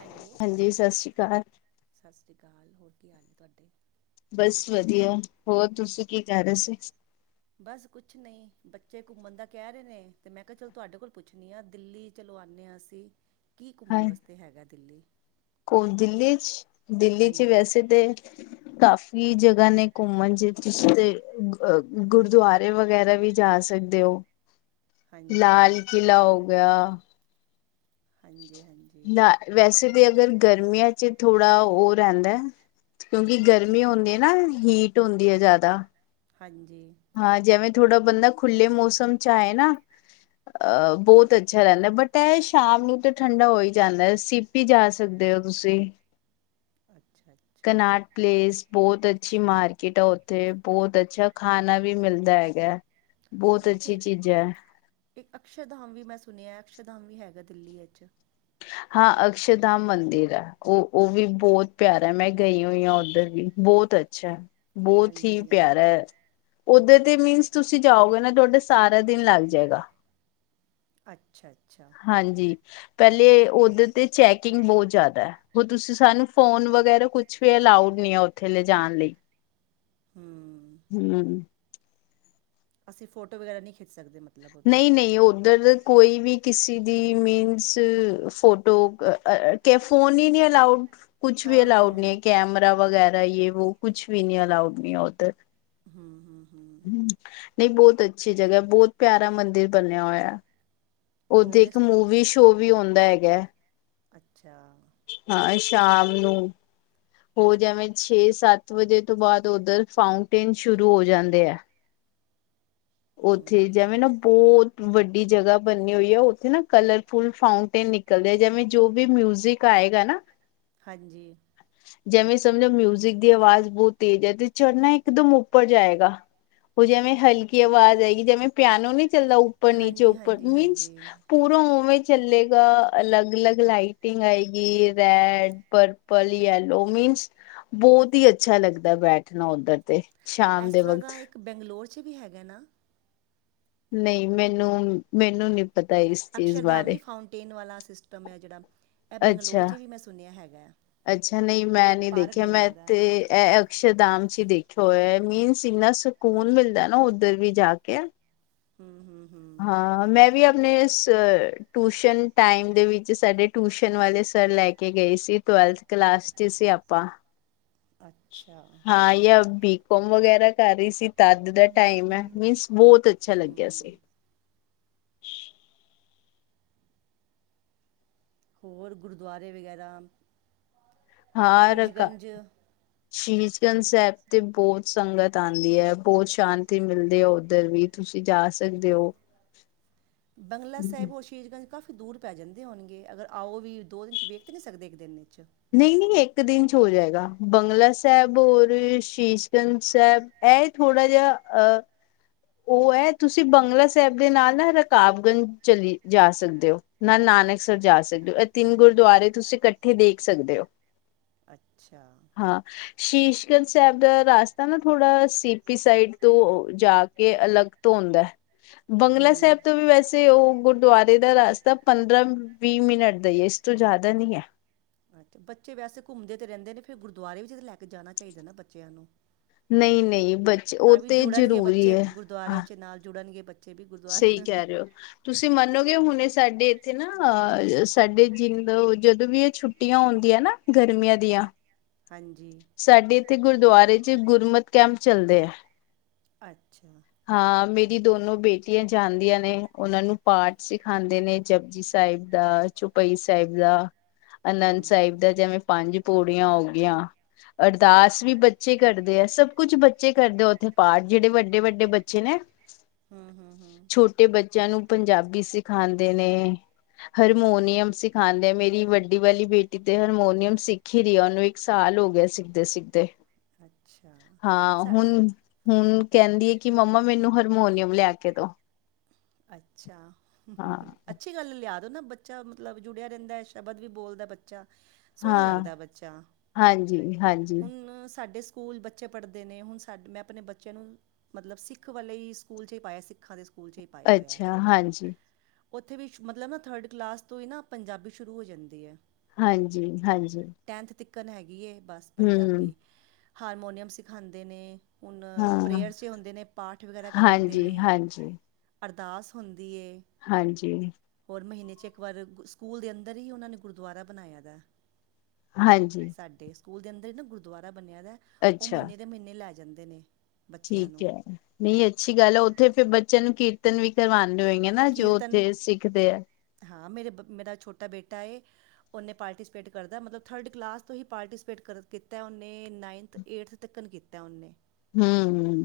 Hello. ਹਾਂਜੀ, ਸਸਸ਼੍ਰੀ ਕਾਲ। ਸੱਸਰੀ ਕਾਲ, ਹੋਰ ਕੀ ਹਾਲ ਨੇ ਤੁਹਾਡੇ? ਬੱਸ ਵਧੀਆ, ਹੋਰ ਤੁਸੀਂ ਕੀ ਕਹਿ ਰਹੇ ਸੀ? ਬੱਸ, ਕੁਛ ਨਹੀਂ ਬੱਚੇ ਘੁੰਮਣ ਦਾ ਕਹਿ ਰਹੇ ਨੇ ਤੇ ਮੈਂ ਕਿਹਾ ਚਲ ਤੁਹਾਡੇ ਕੋਲ ਪੁੱਛਣੀ ਆ ਦਿੱਲੀ ਚਲੋ ਆਣੇ ਆ, ਅਸੀਂ ਕੀ ਘੁੰਮਣ ਵਾਸਤੇ ਹੈਗਾ ਦਿੱਲੀ? ਕੋਣ ਦਿੱਲੀ 'ਚ' ਦਿੱਲੀ 'ਚ' ਵੈਸੇ 'ਤੇ ' [inaudible] ਕਾਫ਼ੀ ਜਗ੍ਹਾ ਨੇ ਘੁੰਮਣ ਜੇ ਤੁਸੀਂ 'ਤੇ ਗੁਰਦੁਆਰੇ ਵਗੈਰਾ ਵੀ ਜਾ ਸਕਦੇ ਓ। ' [inaudible] ਲਾਲ ਕਿਲ੍ਹਾ ਹੋ ਗਿਆ। ਹਾਂਜੀ-ਹਾਂਜੀ। ਨਾ ਵੈਸੇ ਤਾਂ ਅਗਰ ਗਰਮੀਆਂ 'ਚ' ਥੋੜ੍ਹਾ ਉਹ ਰਹਿੰਦਾ ਕਿਉਂਕਿ ਗਰਮੀ ਹੁੰਦੀ ਐ, ਨਾ ਹੁੰਦੀ ਐ ਜ਼ਿਆਦਾ। ਹਾਂਜੀ। ਹਾਂ, ਜਿਵੇਂ ਥੋੜਾ ਬੰਦਾ ਖੁੱਲ੍ਹੇ ਮੌਸਮ 'ਚ' ਆਏ ਨਾ ਅਹ, ਬਹੁਤ ਅੱਛਾ ਰਹਿੰਦਾ, ਬਟ ਇਹ ਸ਼ਾਮ ਨੂੰ ਤਾਂ ਠੰਡਾ ਹੋ ਹੀ ਜਾਂਦਾ ਸੀਪੀ ਜਾ ਸਕਦੇ ਹੋ ਤੁਸੀਂ, ' [inaudible] ਅੱਛਾ ' ਅੱਛਾ 'ਕਨਾਟ ਪਲੇਸ'। ਬਹੁਤ ਅੱਛੀ ਮਾਰਕੀਟ ਆ ਉੱਥੇ ਬਹੁਤ ਅੱਛਾ ਖਾਣਾ ਵੀ ਮਿਲਦਾ ਹੈਗਾ, ਬਹੁਤ ਅੱਛੀ ਉੱਥੇ ਚੀਜ਼ਾਂ। ਇੱਕ ਅਕਸ਼ਰਧਾਮ ਵੀ ਮੈਂ ਸੁਣਿਆ ਅਕਸ਼ਰਧਾਮ ਵੀ ਹੈਗਾ ਦਿੱਲੀ ਵਿੱਚ ਹਾਂ, ਅਕਸ਼ਰਧਾਮ ਮੰਦਿਰ ਆ। ਉਹ, ਉਹ ਵੀ ਬਹੁਤ ਪਿਆਰਾ ਹੈ, ਮੈਂ ਗਈ ਹੋਈ ਹਾਂ ਉੱਧਰ ਵੀ ਬਹੁਤ ਅੱਛਾ ਬਹੁਤ ਹੀ ਹਾਂਜੀ ਪਿਆਰਾ, ਓਧਰ ਤੇ ਮੀਨਸ ਤੁਸੀਂ ਜਾਓਗੇ ਨਾ ਤੁਹਾਡੇ ਸਾਰਾ ਦਿਨ ਲੱਗ ਜਾਏਗਾ। ਅੱਛਾ-ਅੱਛਾ। ਹਾਂਜੀ, ਪਹਿਲੇ ਉਹਦੇ 'ਤੇ ਚੈਕਿੰਗ ਬਹੁਤ ਜ਼ਿਆਦਾ। ਹੋ ਤੁਸੀਂ ਸਾਨੂੰ ਫੋਨ ਵਗੈਰਾ ਕੁਛ ਵੀ ਅਲਾਊਡ ਨੀ ਆ ਉੱਥੇ ਲਿਜਾਣ ਲਈ ਹਮ। ਹਮ। ਅਸੀਂ ਫੋਟੋ ਵਗੈਰਾ ਨਹੀਂ ਖਿੱਚ ਸਕਦੇ ਮਤ ਨਹੀਂ-ਨਹੀਂ ਉੱਧਰ ਕੋਈ ਵੀ ਕਿਸੇ ਦੀ ਮੀਨਸ ਫੋਟੋ ਆਹ ਅ ਕੇ ਫੋਨ ਹੀ ਨਹੀਂ ਅਲਾਊਡ ਕੁਛ ਵੀ ਹਾਂ ਹਾਂ ਅਲਾਊਡ ਨਹੀਂ ਐ, ਕੈਮਰਾ ਵਗੈਰਾ ਯ ਵੋ ਕੁਛ ਵੀ ਨੀ ਅਲਾਊਡ ਨਹੀਂ ਆ ਉੱਧਰ ਹਮ-ਹਮ। ਹਮ, ਨਹੀਂ ਬਹੁਤ ਅੱਛੀ ਜਗ੍ਹਾ ਬਹੁਤ ਪਿਆਰਾ ਮੰਦਿਰ ਬਣਿਆ ਹੋਇਆ। ਉੱਥੇ ਹੋਰ ਇੱਕ ਇਸ ਮੂਵੀ ਸ਼ੋ ਵੀ ਹੁੰਦਾ ਹੈਗਾ। ਅੱਛਾ ਹਾਂ ਇਹ ਸ਼ਾਮ ਨੂੰ। ਹੋ ਜਵੇਂ ਛੇ-ਸੱਤ ਵਜੇ ਤੋਂ ਬਾਅਦ, ਉੱਧਰ ਫਾਊਂਟੇਨ ਸ਼ੁਰੂ ਹੋ ਜਾਂਦੇ ਆ। ਉੱਥੇ ਹੂੰ ਜਿਵੇਂ ਨਾ ਬਹੁਤ। ਵੱਡੀ ਜਗ੍ਹਾ ਬਣੀ ਹੋਈ, ਉੱਥੇ ਨਾ ਕਲਰਫੁਲ ਫਾਂਊਟੇਨ ਨਿਕਲਦੇ, ਜਿਵੇਂ ਜੋ ਵੀ ਮਿਊਜ਼ਿਕ ਗਾਏਗਾ ਨਾ। ਹਾਂਜੀ। ਜਿਵੇਂ ਸਮਝੋ ਮਿਊਜਿਕ ਦੀ ਆਵਾਜ਼ ਬਹੁਤ ਤੇਜ਼ ਆ, ਤੇ ਚੜ੍ਹਨਾ ਇੱਕ ਦਮ ਉੱਪਰ ਜਾਏਗਾ। ਉਹ ਜਿਵੇਂ ਹਲਕੀ ਆਵਾਜ਼ ਆਏਗੀ, ਜਿਵੇਂ ਪਿਆਨੋ ਨਹੀਂ ਚੱਲਦਾ ਉੱਪਰ-ਨੀਚੇ ਹਾਂਜੀ ਉਪਰ, ਹਾਂਜੀ ਨਹੀਂ ਹਾਂਜੀ ਪੂਰਾ ਉਵੇਂ ਚੱਲੇਗਾ। ਅਲੱਗ-ਅਲੱਗ ਲਾਈਟਿੰਗ ਆਏਗੀ, ਰੈਡ, ਪਰਪ- ਲ, ਯੈਲੋ ਮੀਨਸ, ਬਹੁਤ ਹੀ ਅੱਛਾ ਲੱਗਦਾ, ਬੈਠਣਾ ਉੱਧਰ। ਤੇ ਸ਼ਾਮ ਇਸ ਦੇ ਤਰ੍ਹਾਂ ਦਾ ਵਕਤ। ਇੱਕ ਬੰਗਲੌਰ 'ਚ ਵੀ ਹੈਗਾ ਨਾ। ਨਹੀਂ ਮੈਨੂੰ, ਮੈਨੂੰ ਨੀ ਪਤਾ ਇਸ ਚੀਜ਼ ਅਕਸ਼ਰਧਾਮ ਬਾਰੇ ਨਹੀਂ, ਫਾਊਂਟੇਨ ਵਾਲਾ ਸਿਸਟਮ ਹੈ, ਜਿਹੜਾ। ਇਹ ਬੈਂਗਲੌਰ ਅੱਛਾ, 'ਚ ਵੀ ਮੈਂ ਸੁਣਿਆ ਹੈਗਾ ਅੱਛਾ ਨਹੀਂ ਮੈਂ ਨੀ ਪਾਰਕ ਦੇਖਿਆ, ਮੈਂ ਬਣਿਆ ਦਾ ਤੇ ਇਹ ਅਕਸ਼ਰਧਮ ਚ ਦੇਖਿਆ ਹੋਇਆ, ਮੀਨਸ ਇੰਨਾ ਸਕੂਨ ਮਿਲਦਾ ਨਾ ਉੱਧਰ ਵੀ ਜਾ ਕੇ। ਹੂੰ- ਹੂੰ- ਹੂੰ। ਹਾਂ ਮੈਂ ਵੀ ਆਪਣੇ ਟਊਸ਼ਨ ਟਾਈਮ ਦੇ ਵਿੱਚ, ਸਾਡੇ ਟਿਊਸ਼ਨ ਵਾਲੇ ਸਰ ਲੈ ਕੇ ਗਏ ਸੀ, ਟਵੈਲਥ ਕਲਾਸ 'ਚ ਸੀ ਆਪਾਂ। ਅੱਛਾ ਹਾਂ ਯ ਬੀਕੋਮ ਵਗੈਰਾ ਕਰ ਸੀ। ਤਦ ਦਾ ਟਾਈਮ ਏ, ਮੀਨਸ ਬਹੁਤ ਅੱਛਾ ਲੱਗਿਆ ਹੂੰ ਸੀ। ਹੋਰ ਗੁਰਦੁਆਰੇ ਵਗੈਰਾ, ਸ਼ੀਸ਼ਗੰਜ। ਸ਼ਹੀਸ਼ਗੰਜ ਸਾਹਿਬ ਤੇ ਬਹੁ ਸੰਗਤ ਆਂਦੀ ਏ, ਬਹੁਤ ਸ਼ਾਂਤੀ ਮਿਲਦੀ ਏ, ਉੱਧਰ ਵੀ ਤੁਸੀਂ ਜਾ ਸਕਦੇ ਹੋ। ਬੰਗਲਾ ਸਾਹਿਬ ਹੋਸ਼ ਸੀਸਗੰਜ 'ਚ ਕਾਫੀ ਦੂਰ ਪੈ ਜਾਂਦੇ ਹੋਣਗੇ, ਅਗਰ ਆਓ ਵੀ, ਦੋ ਦਿਨ 'ਚ ਵੇਖ ਤਾਂ ਨਹੀਂ ਸਕਦੇ, ਇੱਕ ਦਿਨ 'ਚ। ਨਹੀਂ- ਨਹੀਂ ਇੱਕ ਦਿਨ 'ਚ ਹੋ ਜਾਏਗਾ, ਬੰਗਲਾ ਸਾਹਿਬ ਔਰ ਸ਼ੀਸ਼ਗੰਜ ਸਾਹਿਬ। ਇਹ ਥੋੜਾ ਜਿਹਾ, ਅਹ ਉਹ ਏ, ਤੁਸੀਂ ਬੰਗਲਾ ਸਾਹਿਬ ਦੇ ਨਾਲ ਨਾ, ਰਕਾਬਗੰਜ ਚਲੀ ਜਾ ਸਕਦੇ ਹੋ। ਨਾਲ ਨਾਨਕਸਰ ਜਾ ਸਕਦੇ ਹੋ, ਇਹ ਤਿੰਨ ਗੁਰਦੁਆਰੇ ਤੁਸੀਂ ਇਕੱਠੇ ਦੇਖ ਸਕਦੇ ਹੋ। ਅੱਛਾ। ਹਾਂ, ਸ਼ੀਸ਼ਗੰਜ ਸਾਹਿਬ ਦਾ ਰਸਤਾ ਨਾ ਥੋੜਾ, ਸੀਪੀ ਸਾਈਡ ਤੋਂ ਜਾ ਕੇ ਅਲੱਗ ਤੋਂ ਹੁੰਦਾ, ਬੰਗਲਾ ਸਾਹਿਬ ਤੋਂ ਵੀ ਵੈਸੇ ਉਹ ਗੁਰਦੁਆਰੇ ਦਾ ਰਸ ਤਾਂ ਪੰਦਰਾਂ-ਵੀਹ ਮਿੰਟ ਦਾ ਹੀ ਹੈ, ਇਸ ਤੋਂ ਜ਼ਿਆਦਾ ਨਹੀਂ ਹੈ। ਅੱਛਾ, ਬੱਚੇ ਵੈਸੇ ਘੁੰਮਦੇ ਤੇ ਰਹਿੰਦੇ ਨੇ, ਫਿਰ ਗੁਰਦੁਆਰੇ ਵਿੱਚ ਲੈ ਕੇ ਜਾਣਾ ਚਾਹੀਦਾ ਨਾ ਬੱਚਿਆਂ ਨੂੰ। ਨਹੀਂ ਨਹੀਂ ਬੱਚੇ ਉਹ ਤਾਂ ਵੀ ਤੇ ਜੁੜਨਗੇ ਜ਼ਰੂਰੀ ਬੱਚੇ, ਹੈ ਹਾਂ ਗੁਰਦੁਆਰਿਆਂ ਚ ਨਾਲ ਜੁੜਨਗੇ, ਬ ਚੇ ਸਹੀ ਗੁਰਦੁਆਰੇ। ਕਹਿ ਰਹੇ ਹੋ। ਤੁਸੀਂ ਮੰਨੋਗੇ ਹੁਣੇ ਸਾਡੇ ਇੱਥੇ ਨਾ, ਅਹ ਸਾਡੇ ਜਦੋਂ ਵੀ ਇਹ ਛੁੱਟੀਆਂ ਹੁੰਦੀਆਂ ਨਾ। ਗਰਮੀਆਂ ਦੀਆਂ, ਹਾਂਜੀ ਸਾਡੇ ਇੱਥੇ ਗੁਰਦੁਆਰੇ 'ਚ ਗੁਰਮਤ ਕੈਂਪ ਚੱਲਦੇ ਏ। ਅੱਛਾ। ਹਾਂ, ਮੇਰੀ ਦੋਨੋ ਬੇਟੀਆਂ ਜਾਂਦੀਆਂ ਨੇ, ਉਹਨਾਂ ਨੂੰ ਪਾਠ ਸਿਖਾਦੇ ਨੇ। ਜਪੁਜੀ ਸਾਹਿਬ ਦਾ, ਚੁਪਈ ਸਾਹਿਬ ਦਾ। ਹੂੰ ਅਨੰਦ ਸਾਹਿਬ ਦਾ। ਜਿਵੇਂ ਪੰਜ ਪੋੜੀਆਂ ਹੋ ਗਈਆਂ। ਅਰਦਾਸ ਵੀ ਬੱਚੇ ਕਰਦੇ ਆ। ਸਭ ਕੁਛ ਬੱਚੇ ਕਰਦੇ ਆ ਉੱਥੇ ਪਾਠ ਜਿਹੜੇ ਵੱਡੇ-ਵੱਡੇ ਬੱਚੇ ਨੇ, ਹੂੰ ਹੂੰ ਹੂੰ ਛੋ- ਟੇ ਬੱਚਿਆਂ ਨੂੰ ਪੰਜਾਬੀ ਸਿਖਾਦੇ ਨੇ। ਹਰਮੋਨੀਅਮ ਸਿਖਾਦੇ ਮੇਰੀ ਵੱਡੀ ਵਾਲੀ ਬੇਟੀ ਤੇ ਹਰਮੋਨੀਅਮ ਸਿੱਖ ਰਹੀ ਆ। ਉਹਨੂੰ ਇੱਕ ਸਾਲ ਹੋ ਗਿਆ ਸਿੱਖਦੇ-ਸਿੱਖਦੇ। ਅੱਛਾ, ਸਾ- ਹੁਣ ਕਹਿੰਦੀ ਐ ਕਿ ਮੰਮਾ ਮੈਨੂੰ ਹਰਮੋਨੀਅਮ ਲੈ ਕੇ ਦੋ। ਅੱਛਾ, ਹਮਹ, ਹਾਂ ਅ- ਅੱਛੀ ਗੱਲ ਲਿਆ ਦੋ ਨਾ ਬੱਚਾ ਮਤਲਬ ਜੁੜਿਆ ਰਹਿੰਦਾ, ਸ਼ਬਦ ਵੀ ਬੋਲਦਾ ਬੱਚਾ। ਸੋਹਣਾ ਹਾਂ ਲੱਗਦਾ ਬੱਚਾ। ਹਾਂਜੀ ਹਾਂਜੀ ਹੁਣ ਸਾਡੇ ਪੂਲ ਬੱਚੇ ਪੜ੍ਹਦੇ ਨੇ। ਹੁਣ ਸਾਡੇ ਮੈਂ ਆਪਣੇ ਬੱਚਿਆਂ ਨੂੰ ਮਤਲਬ ਸਿੱਖ ਵਾਲੇ ਸਕੂਲ 'ਚ ਹੀ ਪਾਇਆ ਸਿੱਖਾਂ ਦੇ ਸਕੂਲ 'ਚ ਈ ਪਾਇਆ ਹੋਇਆ। ਅੱਛਾ ਹਾਂਜੀ ਉੱਥੇ ਵੀ ਸ਼ ਮਤਲਬ ਨਾ ਥਰਡ ਕਲਾਸ ਤੋਂ ਈ ਨਾ ਪੰਜਾਬੀ ਸ਼ੁਰੂ ਹੋ ਜਾਂਦੀ ਐ। ਹਾਂਜੀ-ਹਾਂਜੀ। ਟੈਂਥ ਤੀਕਰ ਹੈਗੀ ਐ ਬਸ ਪੰਜਾਬੀ। ਹਾਰਮੋਨੀਅਮ ਸਿਖਾਦੇ ਨੇ। ਹੁਣ ਹਾਂ ਪ੍ਰੇਅਰ 'ਚ ਹੁੰਦੇ ਨੇ, ਪਾਠ ਵਗੈਰਾ ਕਰਾਦੇ ਹਾਂਜੀ ਨੇ। ਹਾਂਜੀ। ਅਰਦਾਸ ਹੁੰਦੀ ਏ। ਹਾਂਜੀ। ਹੋਰ ਮਹੀਨੇ 'ਚ ਇੱਕ ਵਾਰ ਸਕੂਲ ਦੇ ਅੰਦਰ ਹੀ ਉਹਨਾਂ ਨੇ ਗੁਰਦੁਆਰਾ ਬਣਾਇਆ ਗਾ। ਹਾਂਜੀ ਸਾਡੇ ਸਕੂਲ ਦੇ ਅੰਦਰ ਨਾ ਗੁਰਦੁਆਰਾ ਬਣਿਆ ਦਾ ਉਹ ਅੱਛਾ ਮਹੀਨੇ ਦੇ ਮਹੀਨੇ ਲੈ ਜਾਂਦੇ ਨੇ। ਬੱਚਿਆਂ ਠੀਕ ਨੂੰ ਏ। ਨਹੀਂ ਅੱਛੀ ਗੱਲ ਏ, ਉੱਥੇ ਫਿਰ ਬੱਚਿਆਂ ਨੂੰ ਕੀ ਤਨ ਵੀ ਕਰਵਾਉਂਦੇ ਹੋਏ ਨਾ, ਜੋ ਕੀਰਤਨ ਉੱਥੇ ਸਿੱਖਦੇ ਆ। ਹਾਂ ਮੇਰੇ ਬ ਮੇਰਾ ਛੋਟਾ ਬੇਟਾ ਏ। ਉਹਨੇ ਪਾਰਟੀਸਪੇਟ ਕਰਦਾ ਮਤਲਬ ਥਰਡ ਕਲਾਸ ਤੋਂ ਹੀ ਪਾਰਟੀਸਪੇਟ ਕਰ ਕੀਤਾ ਉਹਨੇ ਨਾਈਨਥ ਏਟਥ ਤੱਕ ਕੀਤਾ। ਤਾ ਉਹਨੇ। ਹਮਮਮ।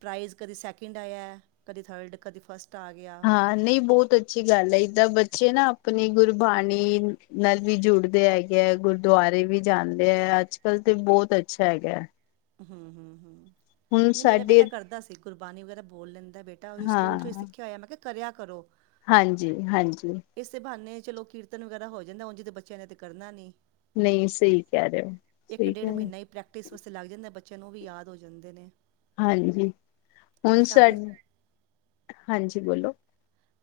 ਪ੍ਰਾਈਜ਼ ਕਦੇ ਸੈਕਿੰਡ ਆਇਆ, ਕਦੇ ਥਰਡ, ਕਦੇ ਫਸਟ ਆ ਗਿਆ। ਹ ਨਹੀਂ ਬਹੁਤ ਅੱਛੀ ਗੱਲ ਐ। ਏਦਾਂ ਬੱਚੇ ਨਾ ਆਪਣੀ ਗੁਰਬਾਣੀ ਨਾਲ ਵੀ ਜੁੜਦੇ ਹੈਗੇ। ਹੈਗੇ, ਗੁਰਦੁਆਰੇ ਵੀ ਜਾਂਦੇ ਐ, ਅੱਜ-ਕੱਲ੍ਹ ਤੇ ਬਹੁਤ ਅੱਛਾ ਹੈਗਾ ਐ। ਹਮ ਹਮ ਹਮ ਨਹੀਂ ਮੇਰਾ ਸਾਡੇ ਬੇਟਾ ਕਰਦਾ ਸੀ। ਕੁਰਬਾਨਣੀ ਵਗੈਰਾ ਬੋਲ ਲੈਂਦਾ ਬੇ- ਹੋ ਈ ਸਿੱਖਿਆ ਹੋਇਆ, ਮੈਂ ਕਿਹਾ ਕਰਿਆ ਕਰੋ। ਹਾਂਜੀ-ਹਾਂਜੀ। ਇਸੇ ਬਹਾਨੇ ਚਲੋ ਕੀਰਤਨ ਵਗੈਰਾ ਹੋ ਜਾਂਦਾ। ਉਜ ਤੇ ਜੇ ਬੱਚਿਆਂ ਨੇ ਤਾਂ ਕਰਨਾ ਨਹੀਂ। ਨਹੀਂ ਸਹੀ ਕਹਿ ਰਹੇ ਓ, ਸਹੀ ਕਹਿ ਰਹੇ ਓ। ਟ ਇਸ ਵਾਸਤੇ ਲੱਗ ਜਾਂਦਾ ਬੱਚਿਆਂ ਨੂੰ ਉਹ ਵੀ ਯਾਦ ਹੋ ਜਾਂਦੇ ਨੇ। ਹਾਂਜੀ, ਹੁਣ ਸਾਡੇ ਸਾਡ, ਹਾਂਜੀ ਬੋਲੋ।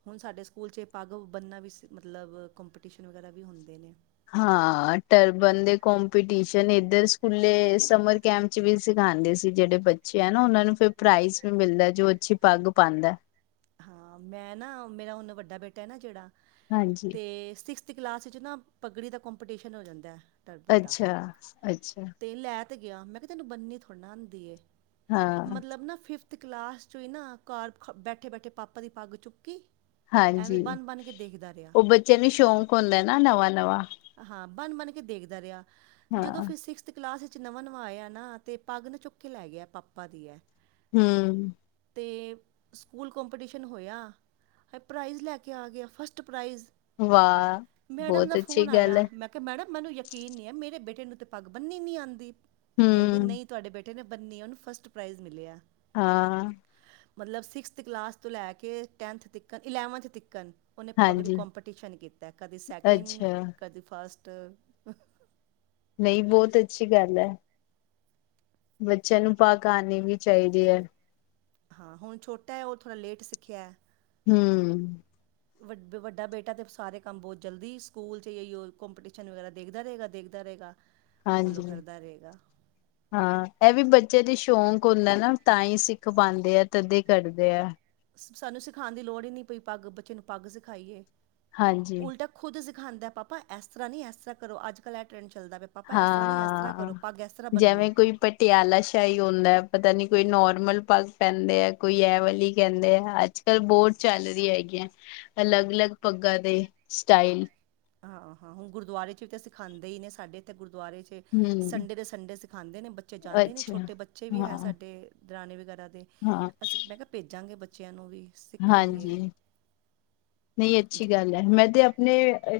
ਹੁਣ ਸਾਡੇ ਸਕੂਲ 'ਚ ਏ ਪੱਗ ਬਣਨਾ ਵੀ ਮਤਲਬ ਕੰਪੀਟੀਸ਼ਨ ਵਗੈਰਾ ਵੀ ਹੁੰਦੇ ਨੇ। ਹਾਂ ਟਰਬਨ ਦੇ ਕੰਪੀਟੀਸ਼ਨ ਇੱਧਰ ਸਕੂਲੇ ਸਮਰ- ਕੈਂਪ ਚ ਵੀ ਸਿਖਾਦੇ ਸੀ ਜਿਹੜੇ ਬੱਚੇ ਆ ਨਾ। ਉਹਨਾ ਨੂੰ ਫਿਰ ਪ੍ਰਾਈਜ਼ ਵੀ ਮਿਲਦਾ ਜੋ ਅੱਛੀ ਪੱਗ ਬੰਨਦਾ। ਹਾਂ ਮੈਂ ਨਾ ਮੇਰਾ ਹੁਣ ਵੱਡਾ ਬੇਟਾ ਆ ਨਾ ਜਿਹੜਾ ਹਾਂਜੀ। ਤੇ ਸਿਕਸਥ ਕਲਾਸ ਵਿੱਚ ਨਾ ਪੱਗੜੀ ਦਾ ਕੰਪੀਟੀਸ਼ਨ ਹੋ ਜਾਂਦਾ। ਟਰਬਨ ਦਾ ਅੱਛਾ ਅੱਛਾ ਤੇ ਲੈਤ ਤੇ ਗਿਆ, ਮੈਂ ਕਿਹਾ ਤੈਨੂੰ ਬੰਨੀ ਥੋੜ੍ਹਾ ਆਦੀ ਏ, ਹਾਂ ਮਤਲਬ ਨਾ ਫਿਫਥ ਤੇ ਕਲਾਸ ਚ ਹੀ ਨਾ ਘਰ ਬੈਠੇ-ਬੈਠੇ ਪਾਪਾ ਦੀ ਪੱਗ ਚੁੱਕੀ। ਐਵੇਂ ਹਾਂਜੀ, ਬੰਨ ਬੰਨ ਕੇ ਦੇਖਦਾ ਰਿਹਾ ਉਹ ਬੱਚਿਆਂ ਨੂੰ ਸ਼ੌਕ ਹੁੰਦਾ ਨਾ ਨਵਾਂ-ਨਵਾਂ। ਹਾਂ ਬਣ-ਬਣ ਕੇ ਦੇਖਦਾ ਰਿਹਾ ਜਦੋਂ ਹਾਂ ਫਿਰ ਸਿਕਸ ਕਲਾਸ ਵਿੱਚ ਨਵਾਂ-ਨਵਾਂ ਆਇਆ ਨਾ ਤੇ ਪੱਗ ਨਾ ਚੁੱਕ ਕੇ ਲੈ ਗਿਆ, ਪਾਪਾ ਦੀ ਐ। ਹਮ ਤੇ ਸਕੂਲ ਕੋਂਪੀਟੀਸ਼ਨ ਹੋਇਆ ਅ ਪ੍ਰਾਈਜ਼ ਲੈ ਕੇ ਆ ਗਿਆ। First prize. ਵਾਹ ਮੈਡਮ ਬਹੁਤ ਨਾਲ ਅੱਛੀ ਫੋਨ ਗੱਲ ਹੈ ਆਇਆ। ਮੈਂ ਮੈਡਮ ਮੈਨੂੰ ਯਕੀਨ ਨਹੀਂ ਐ। ਮੇਰੇ ਬੇਟੇ ਨੂੰ ਤੇ ਪੱਗ ਬੰਨਨੀ ਨਹੀਂ ਆਂਦੀ। ਕਹਿੰਦੀ ਹਮ ਨਹੀਂ ਤੁਹਾਡੇ ਬੇਟੇ ਨੇ ਬੰਨੀ ਆ। ਉਹਨੂੰ ਫਸਟ ਪ੍ਰਾਈਜ਼ ਮਿਲਿਆ। ਹਾਂ। ਮਤਲਬ ਸਿਕਸਥ ਕਲਾਸ ਤੋਂ ਲੈ ਕੇ ਟੈਂਨਥ ਤੱਕਣ ਇਲੈਵਨਥ ਤਿੱੱਕਣ। ਉਹਨੇ ਪਗੜੀ ਹਾਂਜੀ ਕੋਂਪੀਟੀਸ਼ਨ ਕੀਤਾ ਕਦੀ ਸੈਕਿੰਡ, ਅੱਛਾ ਕਦੀ ਫਸਟ। ਨਹੀਂ ਬਹੁਤ ਅੱਛੀ ਗੱਲ ਐ। ਬੱਚਿਆਂ ਨੂੰ ਪਾਕ ਆਨੀ ਵੀ ਚਾਹੀਦੀ ਐ। ਹਾਂ ਹੁਣ ਛੋਟਾ ਐ ਉਹ ਥੋੜ੍ਹਾ ਲੇਟ ਸਿੱਖਿਆ। ਹਮ ਵੱ ਵੱਡਾ ਬੇਟਾ ਤੇ ਸਾਰੇ ਕੰਮ ਬਹੁਤ ਜਲਦੀ ਸਕੂਲ ਚ ਏਈਓ ਕੋਂਪੀਟੀਸ਼ਨ ਵਗੈਰਾ ਦੇਖਦਾ ਰਹੇਗਾ। ਦੇਖਦਾ ਰਹੇਗਾ। ਫੋਲੋ ਹਾਂਜੀ। ਕਰਦਾ ਰਹੇਗਾ ਹਾਂ ਐਵੀ ਬੱਚੇ ਦੇ ਸ਼ੌਕ ਹੁੰਦਾ ਨਾ ਤਾਂ ਹੀ ਸਿੱਖ ਪਾਂਦੇ ਆ ਤੇ ਅੱਧੇ ਕਰਦੇ ਆ। ਸਾਨੂੰ ਸਿਖਾਣ ਦੀ ਲੋੜ ਦੀ ਨਹੀਂ ਪਈ ਪੱਗ। ਬੱਚੇ ਨੂੰ ਪੱਗ ਸਿਖਾਈਏ। ਹਾਂਜੀ ਉਲਟਾ ਖੁਦ ਸਿਖਾਂਦਾ ਪਾਪਾ। ਇਸ ਤਰ੍ਹਾਂ ਨਹੀਂ ਇਸ ਤਰ੍ਹਾਂ ਕਰੋ। ਅੱਜ-ਕੱਲ੍ਹ ਐ ਟਰੈਂਡ ਚੱਲਦਾ ਪਿਆ। ਪਾਪਾ ਇਸ ਤਰ੍ਹਾਂ ਨੀ ਇਸ ਤਰ੍ਹਾਂ ਕਰੋ। ਪੱਗ ਇਸ ਤਰ੍ਹਾਂ ਬੰਨੋ। ਪਿਆਲਾ ਸ਼ਾਹੀ ਹੁੰਦਾ ਐ ਪਤਾ ਨੀ ਕੋਈ ਨੋਰਮਲ ਪੱਗ ਪੈਂਦੇ ਆ। ਕੋਈ ਐ ਵਾਲੀ ਕਹਿੰਦੇ ਆ ਅੱਜ- ਬਹੁਤ ਚੱਲ ਰਹੀ ਐਗੀ ਆ‌। ਅਲੱਗ-ਅਲੱਗ ਪੱਗਾਂ ਦੇ ਸਟਾਈਲ। ਹਾਂ-ਹਾਂ ਹੁਣ ਗੁਰਦੁਆਰੇ ਚ ਵੀ ਤਾਂ ਸਿਖਾਂਦੇ ਹੀ ਨੇ ਸਾਡੇ ਇੱਥੇ ਗੁਰਦੁਆਰੇ ਚ। ਹਮ ਸੰਡੇ ਦੇ ਸੰਡੇ ਸਿਖਾਂਦੇ ਨੇ ਬੱਚੇ ਜਾਂਦੇ ਨੇ ਅੱਛਾ ਛੋਟੇ ਬੱਚੇ ਵੀ ਹੈ। ਹਾਂ ਸਾਡੇ ਦਰਾਣੀ ਵਗੈਰਾ ਦੇ। ਹਾਂ। ਮੈਂ ਕਿਹਾ ਭੇਜਾਂਗੇ ਬੱਚਿਆਂ ਨੂੰ ਵੀ ਸਿੱਖਣਗੇ। ਹਾਂਜੀ ਨਹੀਂ ਅੱਛੀ ਜ- ਗੱਲ ਐ। ਮੈਂ ਤੇ ਆਪਣੇ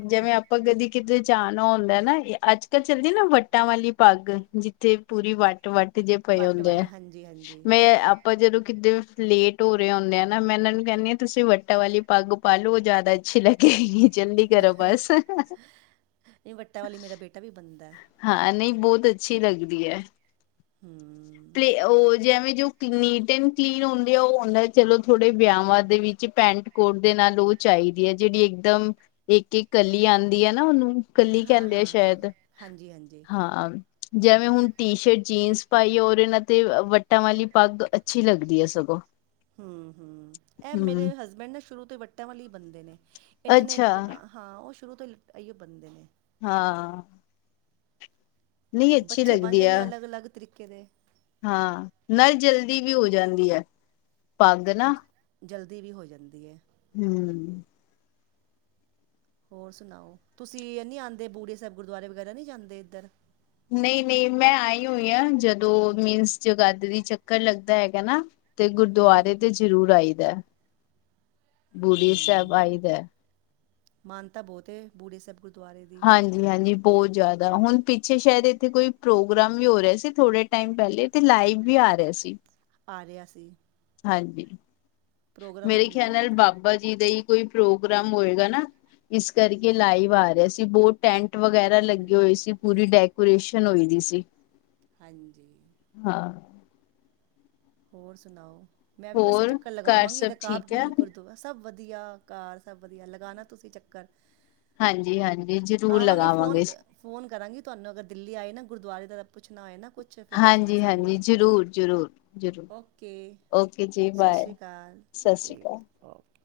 ਜਿਵੇਂ ਆਪਾਂ ਕਦੀ ਕਿਤੇ ਜਾਣਾ ਹੁੰਦਾ ਨਾ ਅੱਜ ਤੇ ਚੱਲਦੀ ਨਾ ਵੱਟਾਂ ਵਾਲੀ ਪੱਗ ਜਿੱਥੇ ਪੂਰੀ ਵੱਟ ਵੱਟ ਜੇ ਪਏ ਵੱਟ ਹੁੰਦੇ ਆ। ਵਾਲੀ ਹਾਂਜੀ ਹਾਂਜੀ ਮੈਂ ਆਪਾਂ ਜਦੋਂ ਕਿੱਤੇ ਲੇਟ ਹੋ ਰਹੇ ਹੁੰਨੇ ਆ ਨਾ। ਮੈਂ ਇਹਨਾਂ ਨੂੰ ਕਹਿੰਨੀ ਆ ਤੁਸੀਂ ਵੱਟਾਂ ਵਾਲੀ ਪੱਗ ਪਾਲੂ ਜ਼ਿਆਦਾ ਅੱਛੀ ਲੱਗੇਗੀ ਜਲਦੀ ਕਰੋ ਬਸ। ਤਾਂ ਵੀ ਬਣਦਾ ਐ। ਹਾਂ ਨਹੀਂ। ਬਹੁਤ ਅੱਛੀ ਲੱਗਦੀ ਐ। ਹਮ। ਪਲੇ ਉਹ ਜਿਵੇਂ ਜੋ ਨੀਟ ਐਂਡ ਕਲੀਨ ਹੁੰਦੇ ਆ। ਉਹ ਹੁੰਦਾ ਚਲੋ ਥੋੜੇ ਵਿਆਹਵਾਂ ਦੇ ਵਿੱਚ ਪੈਂਟ ਕੋਟ ਦੇ ਨਾਲ ਉਹ ਚਾਹੀਦੀ ਐ। ਜਿਹੜੀ ਇੱਕਦਮ ਇੱਕ-ਇੱਕ ਕਲੀ ਆਂਦੀ ਐ ਨਾ ਉਹਨੂੰ। ਕੱਲੀ ਹਾਂ ਕਹਿੰਦੇ ਆ ਹਾਂ ਹਾਂ ਸ਼ਾਇਦ ਹਾਂਜੀ ਹਾਂਜੀ ਹਾਂ। ਜਿਵੇਂ ਹੁਣ ਟੀ ਸ਼ਰਟ ਜੀਨਸ ਪਾਈ ਔਰ ਇਹਨਾਂ ਤੇ ਵੱਟ ਵੱਟਾਂ ਵਾਲੀ ਪੱਗ ਅੱਛੀ ਲੱਗਦੀ ਐ। ਸਗੋਂ ਹਮ-ਹਮ ਇਹ ਮੇਰੇ ਹਮ ਹਸਬੈਂਡ ਨਾ ਸ਼ੁਰੂ ਤੋਂ ਵੱਟਿਆਂ ਵਾਲੀ ਬੰਦੇ ਨੇ ਇਹਨਾਂ ਨੇ ਅੱਛਾ ਹਾਂ ਉਹ ਸ਼ੁਰੂ ਤੋਂ ਹੀ ਆਈਓ ਬਣਦੇ ਨੇ। ਹਾਂ। ਨਹੀਂ ਅੱਛੀ ਬੱਚੇ ਬਣ ਲੱਗਦੀ ਆ ਜਾਂਦੇ ਅਲੱਗ-ਅਲੱਗ ਤਰੀਕੇ ਦੇ ਹਾਂ ਨਾਲੇ ਜਲਦੀ ਵੀ ਹੋ ਜਾਂਦੀ ਐ। ਪੱਗ ਨਾ ਜਲਦੀ ਵੀ ਹੋ ਜਾਂਦੀ ਐ‌। ਹਮ। ਹੋਰ ਸੁਣਾਓ? ਤੁਸੀਂ ਨੀ ਆਂਦੇ ਬੂਡੀ ਸਾਹਿਬ ਗੁਰਦੁਆਰੇ ਵਗੈਰਾ ਨਹੀਂ ਜਾਂਦੇ ਇੱਧਰ। ਨਹੀਂ-ਨਹੀਂ ਮੈਂ ਆਈ ਹੋਈ ਹਾਂ। ਜਦੋਂ ਮੀਨਸ ਜਗਾਧਰੀ ਚੱਕਰ ਲੱਗਦਾ ਹੈਗਾ ਨਾ ਤੇ ਹੂੰ ਹੂੰ ਗੁਰਦੁਆਰੇ ਤੇ ਜ਼ਰੂਰ ਆਈ ਦਾ-ਬੂੜੀ ਸਾਹਿਬ ਹੂੰ ਆਈ ਦਾ। ਮਾਨਤਾ ਬਹੁਤ ਏ ਬੂੜੀ ਸਾਹਿਬ ਗੁਰਦੁਆਰੇ ਦੀ। ਹਾਂਜੀ-ਹਾਂਜੀ ਬਹੁਤ ਜ਼ਿਆਦਾ ਹੁਣ ਪਿੱਛੇ ਸ਼ਾਇਦ ਇੱਥੇ ਕੋਈ ਪ੍ਰੋਗਰਾਮ ਵੀ ਹੋ ਰਿਹਾ ਸੀ। ਥੋੜੇ ਟਾਇਮ ਪਹਿਲੇ ਤੇ ਲਾਈਵ ਵੀ ਆ ਰਿਹਾ ਸੀ। ਆ ਰਿਹਾ ਸੀ। ਹਾਂਜੀ, ਪ੍ਰੋਗਰਾਮ ਮੇਰੇ ਹੁੰਦਾ ਖਿਆਲ ਨਾਲ ਇੱਧਰ ਬਾਬ ਬਾਬਾ ਜੀ ਦਾ ਹੀ ਕੋਈ ਪ੍ਰੋਗਰਾਮ ਹੋਏਗਾ ਨਾ ਇਸ ਕਰਕੇ ਲਾਈਵ ਆ ਰਿਹਾ ਸੀ। ਬਹੁਤ ਟੈਂਟ ਹੂੰ ਵਗੈਰਾ ਹੂੰ ਲੱਗੀ ਹੋਈ ਹੂੰ ਸੀ ਪੂਰੀ ਡੈਕੋਰੇਸ਼ਨ ਹੋਈ ਦੀ ਸੀ। ਹਾਂਜੀ। ਹਾਂ। ਹੋਰ ਸੁਣਾਓ। ਮੈਂ ਵੀ ਬੱਸ ਹੋਰ ਚੱਕਰ ਘਰ ਲਗਾਵਾਗੀ ਸਭ ਰਕਾਬ ਠੀਕ ਹੈ ਗੁੰਜ ਕੋਲ [unintelligible] ਸਭ ਵਧੀਆ ਘਰ ਸਭ ਵਧੀਆ ਲਗਾਣਾ ਤੁਸੀਂ ਚੱਕਰ ਹਾਂਜੀ-ਹਾਂਜੀ ਜ਼ਰੂਰ ਆਵਾਂਗੇ ਫੋਨ ਲਗਾਵਾਂਗੇ। ਕ- ਫੋਨ ਕਰਾਂਗੀ ਤੁਹਾਨੂੰ ਅਗਰ ਦਿੱਲੀ ਆਏ ਨਾ ਗੁਰਦੁਆਰੇ ਦਾ ਪੁੱਛਣਾ ਹੋਏ ਨਾ ਕੁਛ ਫਿਰ ਦੱਸਣਾ ਹਾਂਜੀ-ਹਾਂਜੀ, ਸਾਨੂੰ ਜ਼ਰੂਰ-ਜ਼ਰੂਰ। ਓਕੇ, ਸਤਿ ਬਾਏ ਸ਼੍ਰੀ ਅਕਾਲ ਸਤਿ ਸ਼੍ਰੀ ਠੀਕ ਅਕਾਲ ਹੈ। ਓਕੇ